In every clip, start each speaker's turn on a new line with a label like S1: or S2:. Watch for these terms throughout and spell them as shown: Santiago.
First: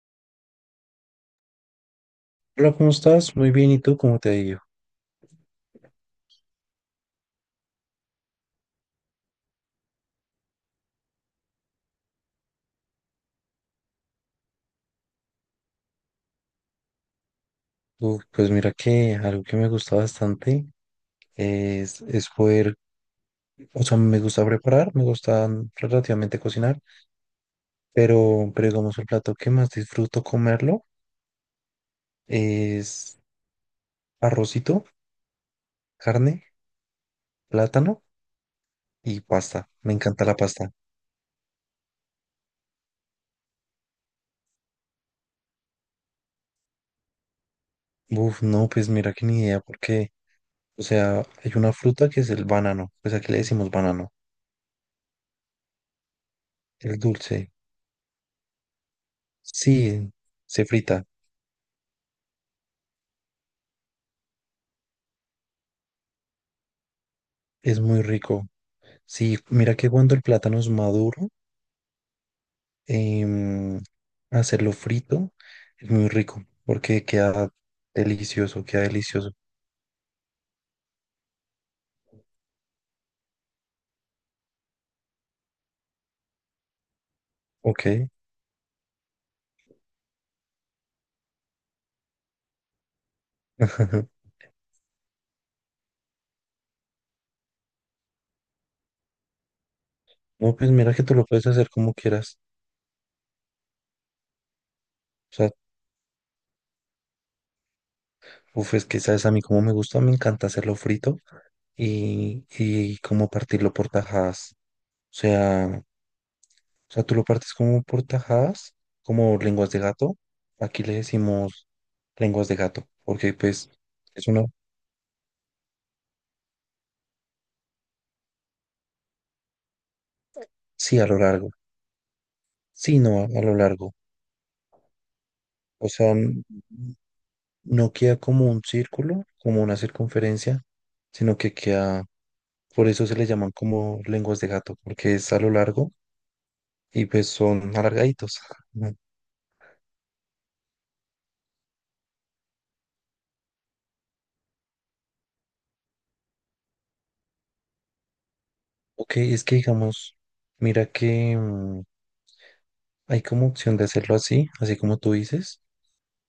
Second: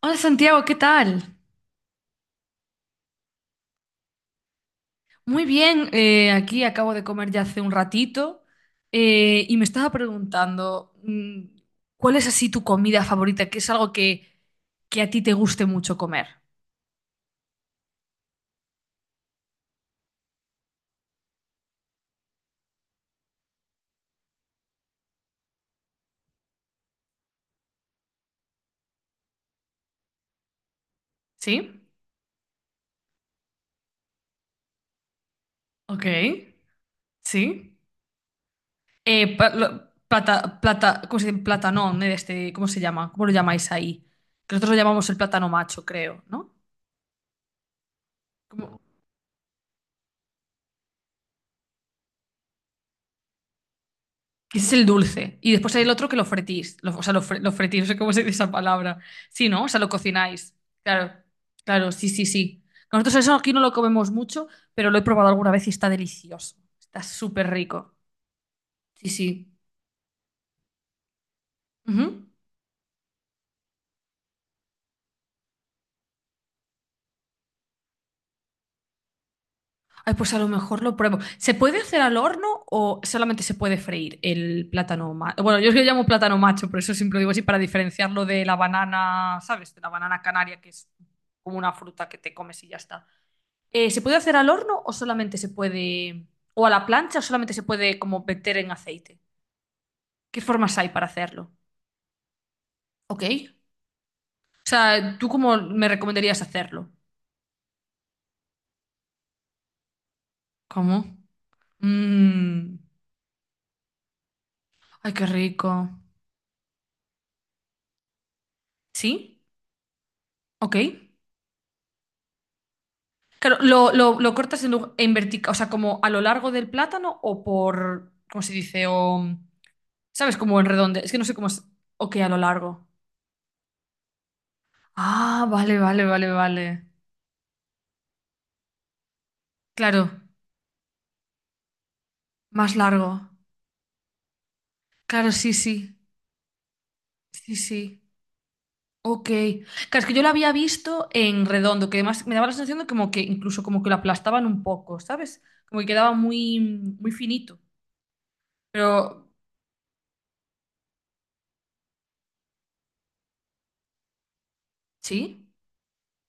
S1: Hola Santiago, ¿qué tal?
S2: Hola, ¿cómo estás? Muy bien, ¿y tú cómo te ha ido?
S1: Muy bien, aquí acabo de comer ya hace un ratito y me estaba preguntando, ¿cuál es así tu comida favorita? ¿Qué es algo que a ti te guste mucho comer?
S2: Uf, pues mira que algo que me gusta bastante es poder, o sea, me gusta preparar, me gusta relativamente cocinar, pero digamos el plato que más disfruto comerlo
S1: ¿Sí?
S2: es arrocito,
S1: Ok,
S2: carne,
S1: sí.
S2: plátano y pasta. Me encanta la
S1: Plata,
S2: pasta.
S1: plata, ¿cómo se dice? Platanón, este, ¿cómo se llama? ¿Cómo lo llamáis ahí? Que nosotros lo llamamos el plátano macho, creo, ¿no?
S2: Uf, no,
S1: ¿Cómo?
S2: pues mira que ni idea, porque, o sea, hay una fruta que es el banano, pues aquí le decimos banano,
S1: Ese es el dulce. Y después hay el otro que lo fretís.
S2: el
S1: O sea,
S2: dulce,
S1: lo fretís, no sé cómo se dice esa palabra. Sí, ¿no? O sea, lo
S2: sí,
S1: cocináis.
S2: se frita,
S1: Claro, claro, sí, sí, sí. Nosotros eso aquí no lo comemos mucho, pero lo he probado alguna vez y está delicioso. Está súper
S2: es
S1: rico.
S2: muy rico.
S1: Sí,
S2: Sí,
S1: sí.
S2: mira que cuando el plátano es maduro,
S1: Ujú.
S2: em, hacerlo frito es muy rico porque queda delicioso, queda delicioso.
S1: Ay, pues a lo mejor lo pruebo. ¿Se puede hacer al horno o solamente se puede freír el plátano macho? Bueno, yo es que lo llamo plátano macho, por eso siempre lo digo así, para
S2: Ok.
S1: diferenciarlo de la banana, ¿sabes? De la banana canaria, que es como una fruta que te comes y ya está. ¿Se puede hacer al horno o solamente se puede, o a la plancha o solamente se puede como meter en aceite? ¿Qué
S2: No, pues
S1: formas hay
S2: mira que
S1: para
S2: tú lo puedes
S1: hacerlo?
S2: hacer como quieras.
S1: Ok. O sea, ¿tú
S2: O sea,
S1: cómo me recomendarías hacerlo?
S2: uf, es que sabes a mí como me gusta, me encanta hacerlo
S1: ¿Cómo?
S2: frito
S1: Mm.
S2: y como partirlo por tajadas.
S1: Ay,
S2: O
S1: qué rico.
S2: sea, o sea, tú lo partes como por tajadas, como
S1: ¿Sí?
S2: lenguas de gato.
S1: Ok.
S2: Aquí le decimos lenguas de gato porque
S1: Claro,
S2: pues
S1: ¿lo, lo-
S2: es
S1: lo
S2: una,
S1: cortas en vertical, o sea, como a lo largo del plátano o por, ¿cómo se dice? O, ¿sabes? Como en redondo.
S2: sí, a
S1: Es que
S2: lo
S1: no sé cómo
S2: largo.
S1: es. Ok, a lo largo.
S2: Sí, no, a lo largo.
S1: Ah, vale,
S2: O
S1: vale,
S2: sea,
S1: vale, vale.
S2: no queda como un círculo, como una
S1: Claro,
S2: circunferencia, sino que queda,
S1: más
S2: por eso se
S1: largo.
S2: le llaman como lenguas de gato, porque
S1: Claro,
S2: es a lo
S1: sí,
S2: largo
S1: sí.
S2: y pues
S1: Sí,
S2: son
S1: sí.
S2: alargaditos. Ujú.
S1: Ok. Claro, es que yo lo había visto en redondo, que además me daba la sensación de como que incluso como que lo aplastaban un poco, ¿sabes? Como que quedaba muy, muy finito.
S2: Ok,
S1: Pero,
S2: es que digamos, mira que hay como opción de hacerlo así, así como tú
S1: ¿sí?
S2: dices,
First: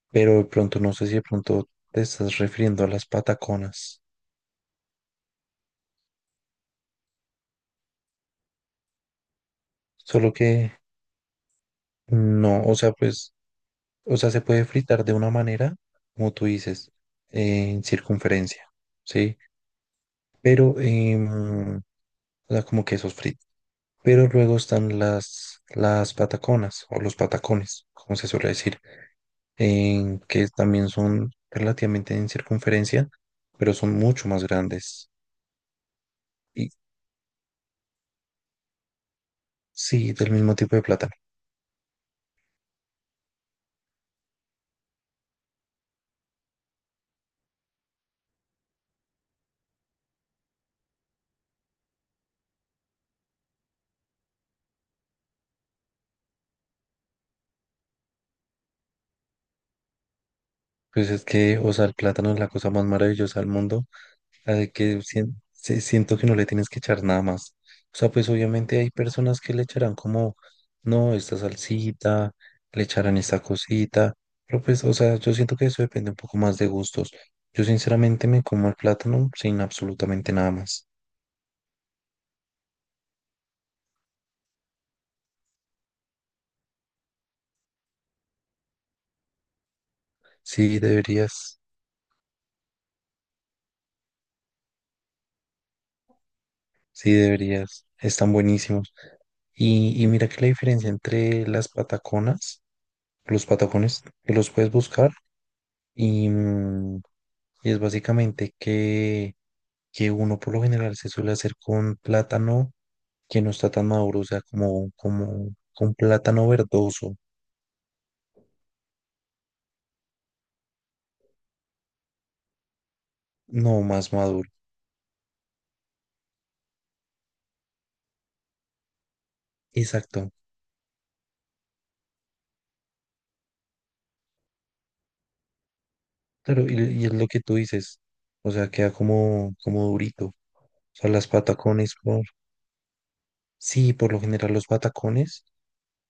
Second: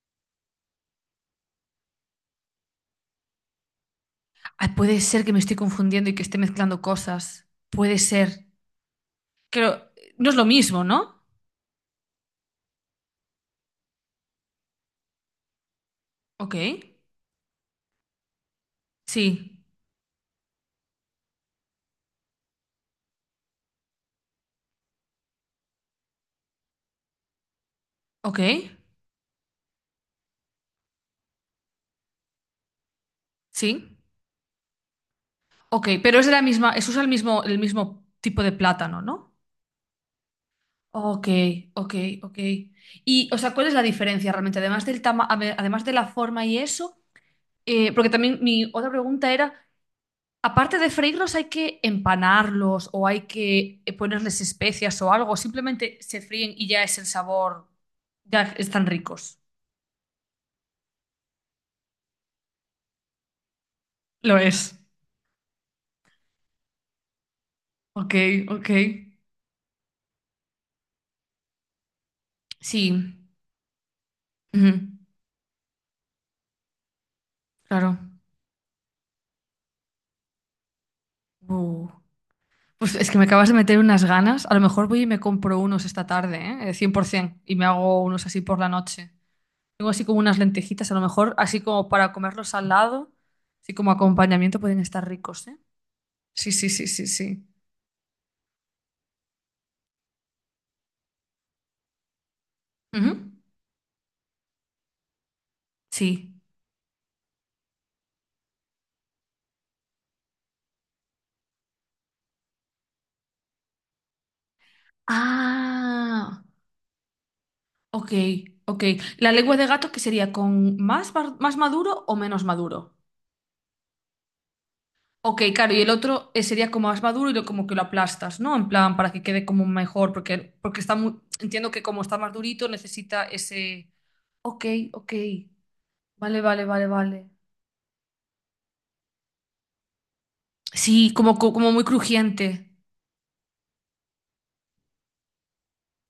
S2: pero de pronto no sé si de pronto te estás refiriendo a las pataconas,
S1: Ay, puede ser que me estoy confundiendo y que esté mezclando cosas. Puede ser. Pero no
S2: solo
S1: es lo
S2: que
S1: mismo, ¿no?
S2: no, o sea, pues... O sea, se puede fritar de una manera, como tú
S1: Ok.
S2: dices, en circunferencia, ¿sí?
S1: Sí.
S2: Pero, o sea, como quesos fritos. Pero luego están las pataconas o los patacones, como se
S1: Ok.
S2: suele decir, en que también son relativamente en circunferencia, pero son
S1: Sí.
S2: mucho más grandes.
S1: Ok. Pero es de la
S2: Y
S1: misma, es usa el mismo tipo de plátano, ¿no?
S2: sí, del mismo tipo de plátano.
S1: Ok, ok, ok. Y, o sea, ¿cuál es la diferencia realmente? Además a ver, además de la forma y eso, porque también mi otra pregunta era, aparte de freírlos, ¿hay que empanarlos o hay que ponerles especias o algo? ¿O simplemente se fríen y ya es el sabor, ya están ricos.
S2: Pues es que, o sea, el plátano es la cosa más maravillosa del mundo
S1: Lo
S2: la de
S1: es.
S2: que siento que no le tienes que echar nada más. O sea,
S1: Ok,
S2: pues
S1: ok.
S2: obviamente hay personas que le echarán como, no, esta salsita, le
S1: Sí,
S2: echarán esta cosita, pero
S1: ujú,
S2: pues, o sea, yo siento que eso depende un poco más de gustos. Yo
S1: claro.
S2: sinceramente me como el plátano sin absolutamente nada más.
S1: Uh, pues es que me acabas de meter unas ganas. A lo mejor voy y me compro unos esta tarde, ¿eh? 100%, y me hago unos así por la noche. Tengo así como unas
S2: Sí,
S1: lentejitas, a lo mejor, así
S2: deberías,
S1: como para comerlos al lado, así como acompañamiento pueden estar ricos, ¿eh? Sí, sí, sí, sí,
S2: sí,
S1: sí.
S2: deberías, están buenísimos. Y mira que la diferencia entre las pataconas,
S1: Ujú.
S2: los patacones, que los puedes buscar y,
S1: Sí.
S2: y es básicamente que uno por lo general se suele hacer con plátano que no está tan maduro, o sea, como, como con
S1: Ah,
S2: plátano verdoso,
S1: ok, ok. La lengua de gato que sería con más, más maduro o menos maduro.
S2: no más maduro.
S1: Ok, claro, y el otro sería como más maduro y lo, como que lo aplastas, ¿no? En plan, para que quede como mejor,
S2: Exacto.
S1: porque está muy, entiendo que como está más durito necesita ese... Ok, ok. Vale,
S2: Claro,
S1: vale, vale,
S2: y es lo
S1: vale.
S2: que tú dices, o sea, queda como, como durito. O sea,
S1: Sí,
S2: las
S1: como muy
S2: patacones, por...
S1: crujiente.
S2: sí, por lo general los patacones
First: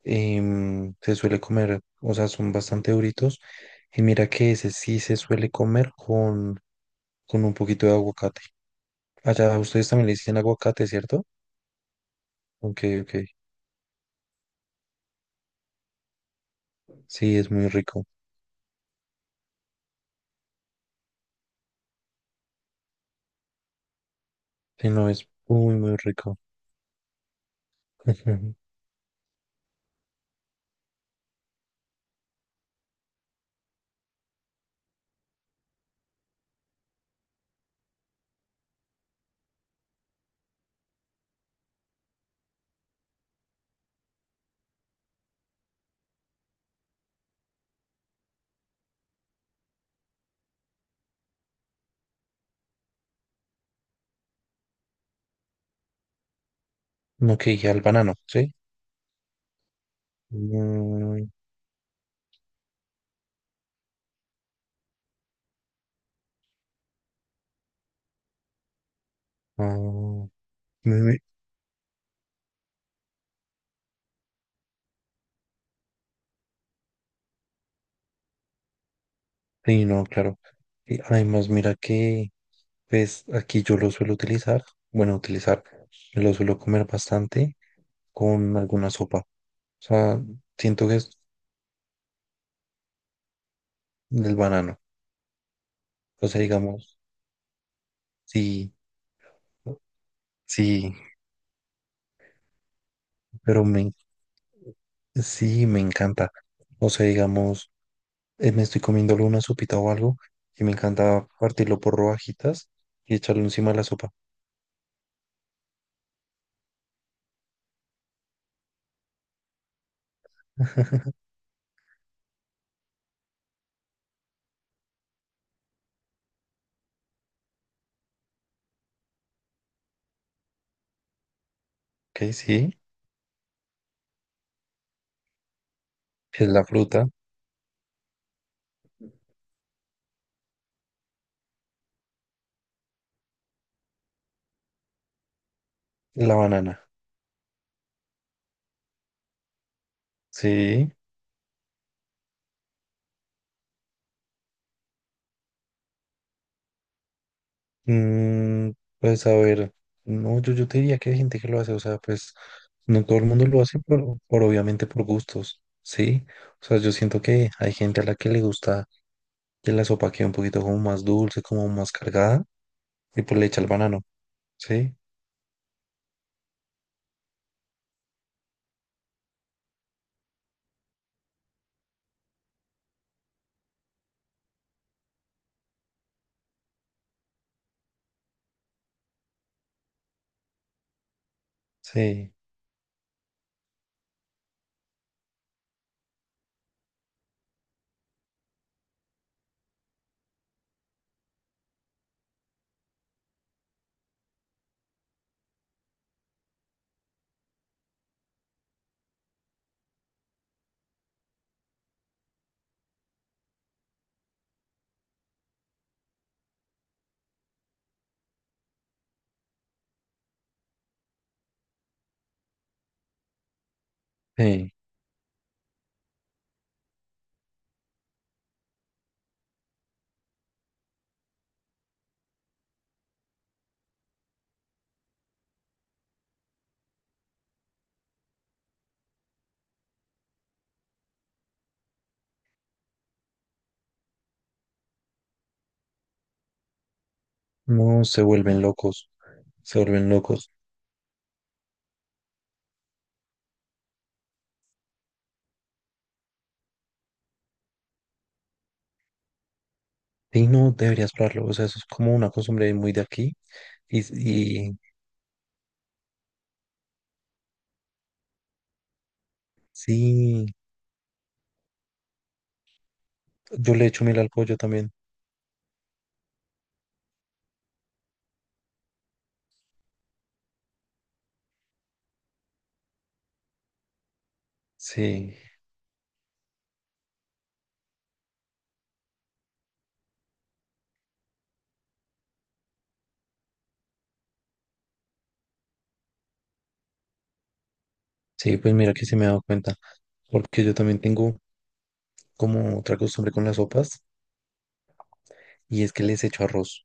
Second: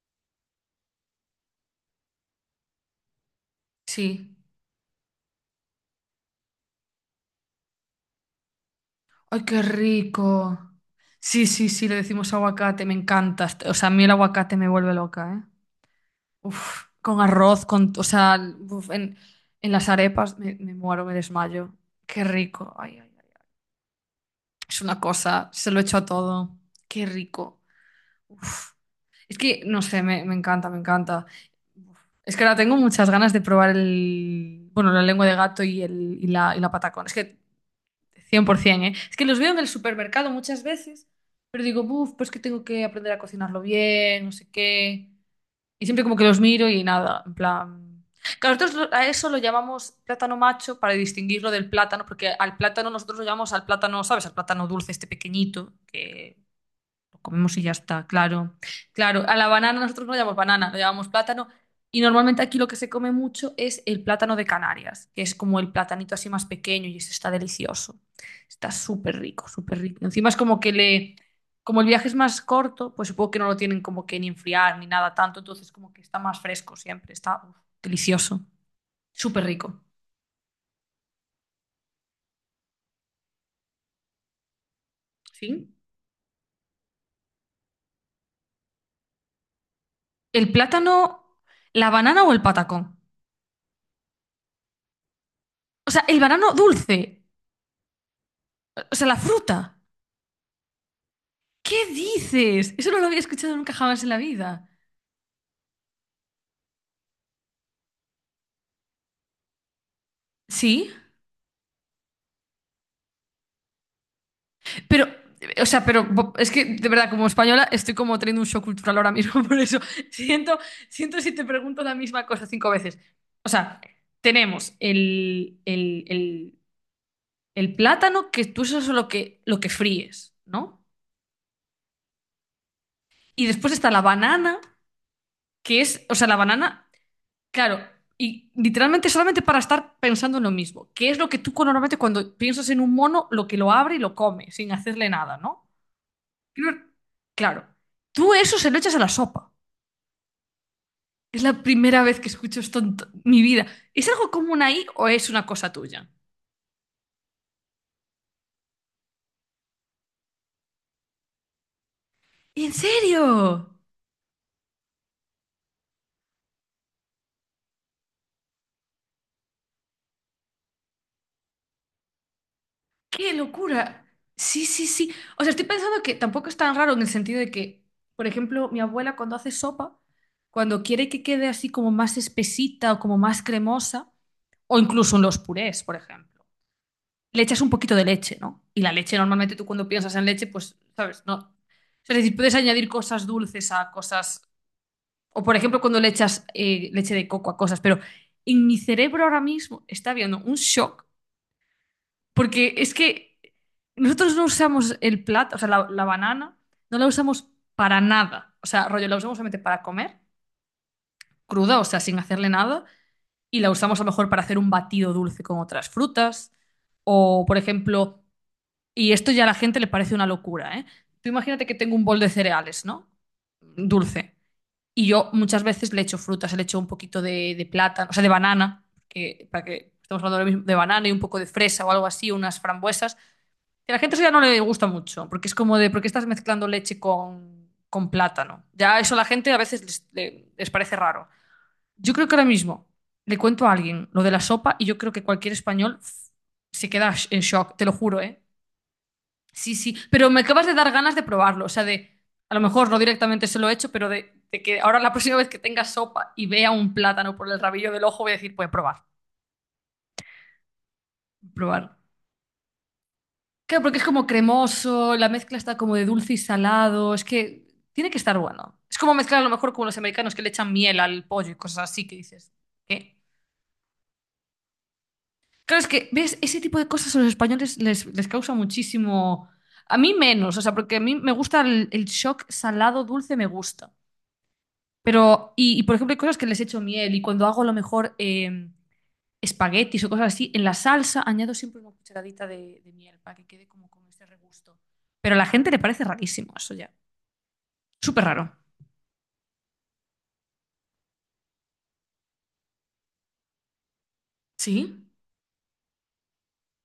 S2: se suele comer, o sea, son bastante duritos. Y mira
S1: Sí.
S2: que ese sí se suele comer con un poquito de aguacate.
S1: ¡Ay,
S2: Allá
S1: qué
S2: ustedes también le dicen
S1: rico!
S2: aguacate, ¿cierto?
S1: Sí, sí, sí, le decimos
S2: Ok,
S1: aguacate, me
S2: ok.
S1: encanta. O sea, a mí el aguacate me vuelve loca, ¿eh? Uf, con
S2: Sí, es
S1: arroz,
S2: muy
S1: o
S2: rico.
S1: sea, uf, en las arepas me muero, me desmayo. ¡Qué rico! Ay, ay, ay. Es
S2: Sí,
S1: una
S2: no, es
S1: cosa, se
S2: muy,
S1: lo
S2: muy
S1: echo a
S2: rico.
S1: todo. ¡Qué rico!
S2: Ujú.
S1: Uf. Es que, no sé, me encanta, me encanta. Uf. Es que ahora tengo muchas ganas de probar bueno, la lengua de gato y la patacón. Es que 100%, ¿eh? Es que los veo en el supermercado muchas veces, pero digo, uff, pues que tengo que aprender a cocinarlo bien, no sé qué. Y siempre como que los miro y nada, en plan... Claro, nosotros a eso lo llamamos plátano macho para distinguirlo del plátano, porque al plátano nosotros lo llamamos al plátano, ¿sabes? Al plátano dulce, este pequeñito, que lo
S2: No,
S1: comemos
S2: que
S1: y
S2: ya
S1: ya
S2: el
S1: está,
S2: banano, ¿sí?
S1: claro. Claro, a la banana nosotros no le llamamos banana, lo llamamos
S2: Mm,
S1: plátano. Y normalmente aquí lo que se come mucho es el plátano de Canarias, que es como el platanito así más pequeño y ese está delicioso. Está súper rico, súper rico. Encima
S2: ah,
S1: es como que
S2: me-
S1: le...
S2: me-
S1: Como el viaje es más corto, pues supongo que no lo tienen como que ni enfriar ni nada tanto, entonces como que está más fresco siempre, está uf, delicioso, súper rico.
S2: sí, no, claro. Y además, mira que, pues, aquí yo lo suelo utilizar, bueno, utilizar,
S1: ¿Sí?
S2: lo suelo comer bastante con alguna sopa. O sea,
S1: ¿El
S2: siento que es
S1: plátano, la banana o el patacón?
S2: del banano.
S1: O sea, el
S2: O sea,
S1: banano
S2: digamos,
S1: dulce,
S2: sí,
S1: o sea, la fruta.
S2: sí,
S1: ¿Qué dices? Eso no lo había escuchado
S2: pero
S1: nunca
S2: me,
S1: jamás en la vida.
S2: sí, me encanta. O sea, digamos... me estoy comiendo una sopita o algo y me
S1: Sí,
S2: encanta partirlo por rodajitas y echarlo encima de la sopa.
S1: pero, o sea, pero es que de verdad, como española, estoy como teniendo un shock cultural ahora mismo, por eso siento, siento si te pregunto la misma cosa cinco veces. O sea, tenemos el plátano, que tú eso es lo que, fríes, ¿no?
S2: Ok, sí,
S1: Y después está la banana, que es, o sea, la
S2: es la
S1: banana.
S2: fruta,
S1: Claro, y literalmente solamente para estar pensando en lo mismo, que es lo que tú normalmente cuando piensas en un mono, lo que lo abre y lo come, sin hacerle nada, ¿no?
S2: la
S1: Creo-
S2: banana.
S1: Claro, tú eso se lo echas a la sopa.
S2: Sí,
S1: Es la primera vez que escucho esto en mi vida. ¿Es algo común ahí o es una cosa tuya?
S2: mm, pues a ver, no, yo te diría que hay gente que lo hace, o sea, pues
S1: ¿En
S2: no todo el
S1: serio?
S2: mundo lo hace por obviamente por gustos, sí. O sea, yo siento que hay gente a la que le gusta que la sopa quede un poquito como más dulce, como más cargada y
S1: ¡Qué
S2: pues le echa el banano,
S1: locura! Sí, sí,
S2: sí,
S1: sí. O sea, estoy pensando que tampoco es tan raro en el sentido de que, por ejemplo, mi abuela cuando hace sopa, cuando quiere que quede así como más espesita o como más cremosa, o incluso en los purés, por ejemplo, le echas un poquito de leche, ¿no? Y la leche normalmente tú cuando piensas en leche, pues, ¿sabes? No. Es
S2: sí,
S1: decir, puedes añadir cosas dulces a cosas, o por ejemplo cuando le echas leche de coco a cosas, pero en mi cerebro ahora mismo está habiendo un shock porque es que nosotros no usamos el plátano, o sea, la banana, no la usamos para nada. O sea, rollo, la usamos solamente para comer, cruda, o sea, sin hacerle nada, y la usamos a lo mejor para hacer un batido dulce con otras frutas, o por ejemplo, y esto ya a la gente le parece una locura, ¿eh? Tú imagínate que tengo un bol de cereales, ¿no? Dulce.
S2: sí.
S1: Y yo muchas veces le echo frutas, le echo un poquito de plátano, o sea, de banana, que, para que estamos hablando ahora mismo de banana y un poco de fresa o algo así, unas frambuesas. Que a la gente eso ya no le gusta mucho, porque es como de, ¿por qué estás mezclando leche con plátano? Ya eso a la gente a veces les parece raro. Yo creo que ahora mismo le cuento a alguien lo de la sopa y yo creo que cualquier español se queda en shock, te lo
S2: No
S1: juro,
S2: se
S1: ¿eh?
S2: vuelven locos.
S1: Sí,
S2: Se
S1: sí,
S2: vuelven
S1: pero me
S2: locos.
S1: acabas de dar ganas de probarlo, o sea, de, a lo mejor no directamente se lo he hecho, pero de que ahora la próxima vez que tenga sopa y vea un plátano por el rabillo del ojo voy a decir, voy a probar,
S2: Y no, deberías probarlo. O sea, eso es
S1: probar.
S2: como una costumbre muy de aquí.
S1: Claro, porque es como
S2: Y, y
S1: cremoso, la mezcla está como de dulce y salado, es que tiene que estar bueno. Es como mezclar a lo mejor como los americanos que
S2: sí,
S1: le echan miel al pollo y cosas así que dices, ¿qué?
S2: yo le echo miel al pollo también.
S1: Claro, es que, ¿ves? Ese tipo de cosas a los españoles les causa muchísimo... A mí menos, o sea, porque a mí me gusta el shock salado dulce, me gusta.
S2: Sí,
S1: Pero, por ejemplo, hay cosas que les echo miel y cuando hago a lo mejor espaguetis o cosas así, en la salsa añado siempre una cucharadita de miel para que quede como con ese regusto. Pero a la gente le parece rarísimo eso ya. Súper raro.
S2: sí, pues mira que se me he dado cuenta. Porque yo también tengo como otra costumbre con las sopas
S1: Sí.
S2: y es que les echo arroz.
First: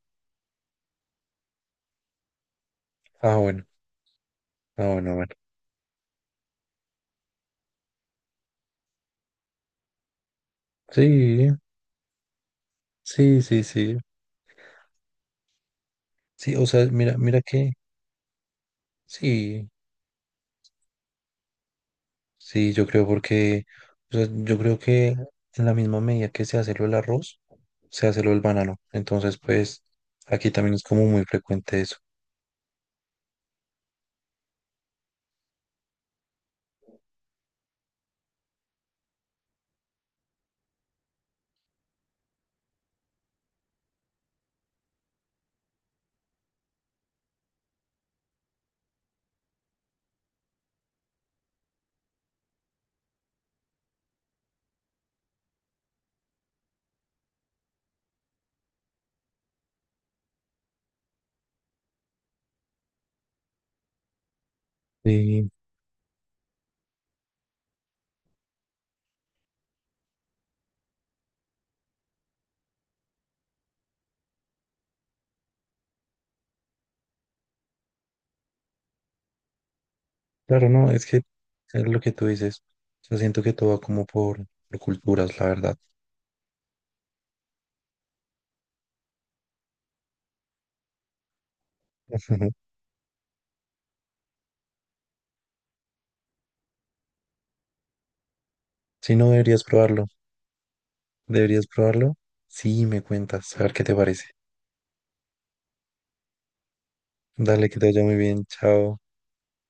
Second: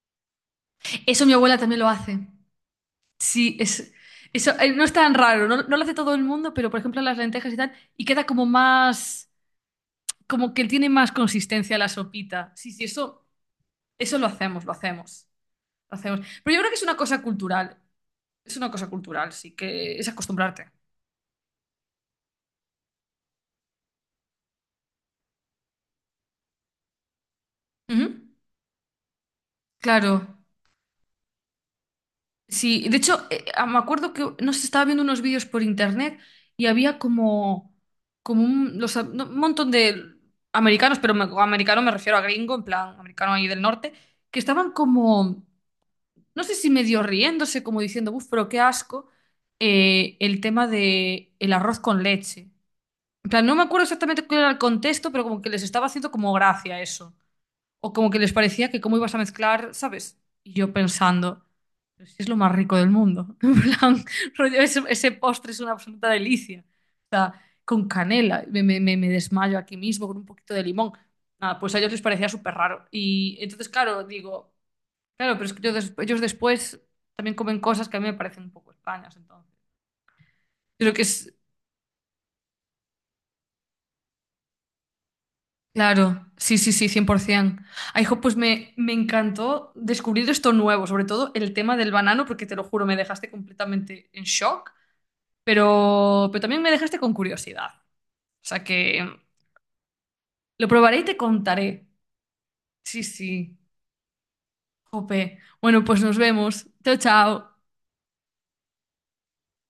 S1: Eso mi abuela también lo hace.
S2: Ah,
S1: Sí,
S2: bueno,
S1: eso no es
S2: ah,
S1: tan
S2: bueno, bueno.
S1: raro, no, no lo hace todo el mundo, pero por ejemplo las lentejas y tal, y queda como más, como que tiene más
S2: Sí,
S1: consistencia la sopita. Sí, sí, eso,
S2: sí, sí, sí.
S1: eso lo hacemos, lo hacemos, lo hacemos. Pero
S2: Sí,
S1: yo
S2: o
S1: creo que es
S2: sea,
S1: una
S2: mira,
S1: cosa
S2: mira que
S1: cultural, es una cosa cultural, sí,
S2: sí.
S1: que es acostumbrarte.
S2: Sí, yo creo porque, o sea, yo creo que en la misma medida que se hace lo del arroz, se hace lo
S1: Ujú.
S2: del banano. Entonces, pues,
S1: Claro.
S2: aquí también es como muy frecuente eso.
S1: Sí, de hecho, me acuerdo que no sé, estaba viendo unos vídeos por internet y había como, como un, los no, un montón de americanos, pero americano me refiero a gringo, en plan, americano ahí del norte, que estaban como, no sé si medio riéndose, como diciendo, uff, pero qué asco, el tema de el arroz con leche. En plan, no me acuerdo exactamente cuál era el contexto, pero como que les estaba haciendo como gracia eso. O como que les parecía que cómo ibas a mezclar, ¿sabes? Y yo pensando, pero si es lo más rico del mundo. En plan, rollo, ese
S2: Y
S1: postre es una absoluta delicia. O sea, con canela, me desmayo aquí mismo con un poquito de limón. Nada, pues a ellos les parecía súper raro. Y entonces, claro, digo, claro, pero es que yo ellos después también comen cosas que a mí me parecen un poco extrañas, entonces.
S2: claro, no,
S1: Creo que
S2: es que
S1: es,
S2: es lo que tú dices. Yo siento que todo va como por culturas, la verdad.
S1: claro, sí, sí, sí, 100%. Ay, jo, pues me encantó descubrir esto nuevo, sobre todo el tema del banano,
S2: Ujú.
S1: porque te lo juro, me dejaste completamente en shock, pero también me dejaste con curiosidad. O sea que
S2: Si no, deberías probarlo.
S1: lo probaré y te
S2: Deberías
S1: contaré.
S2: probarlo. Sí, me
S1: Sí, sí,
S2: cuentas. A ver qué te parece.
S1: jope. Bueno, pues nos vemos. Chao, chao.
S2: Dale, que te vaya muy bien. Chao.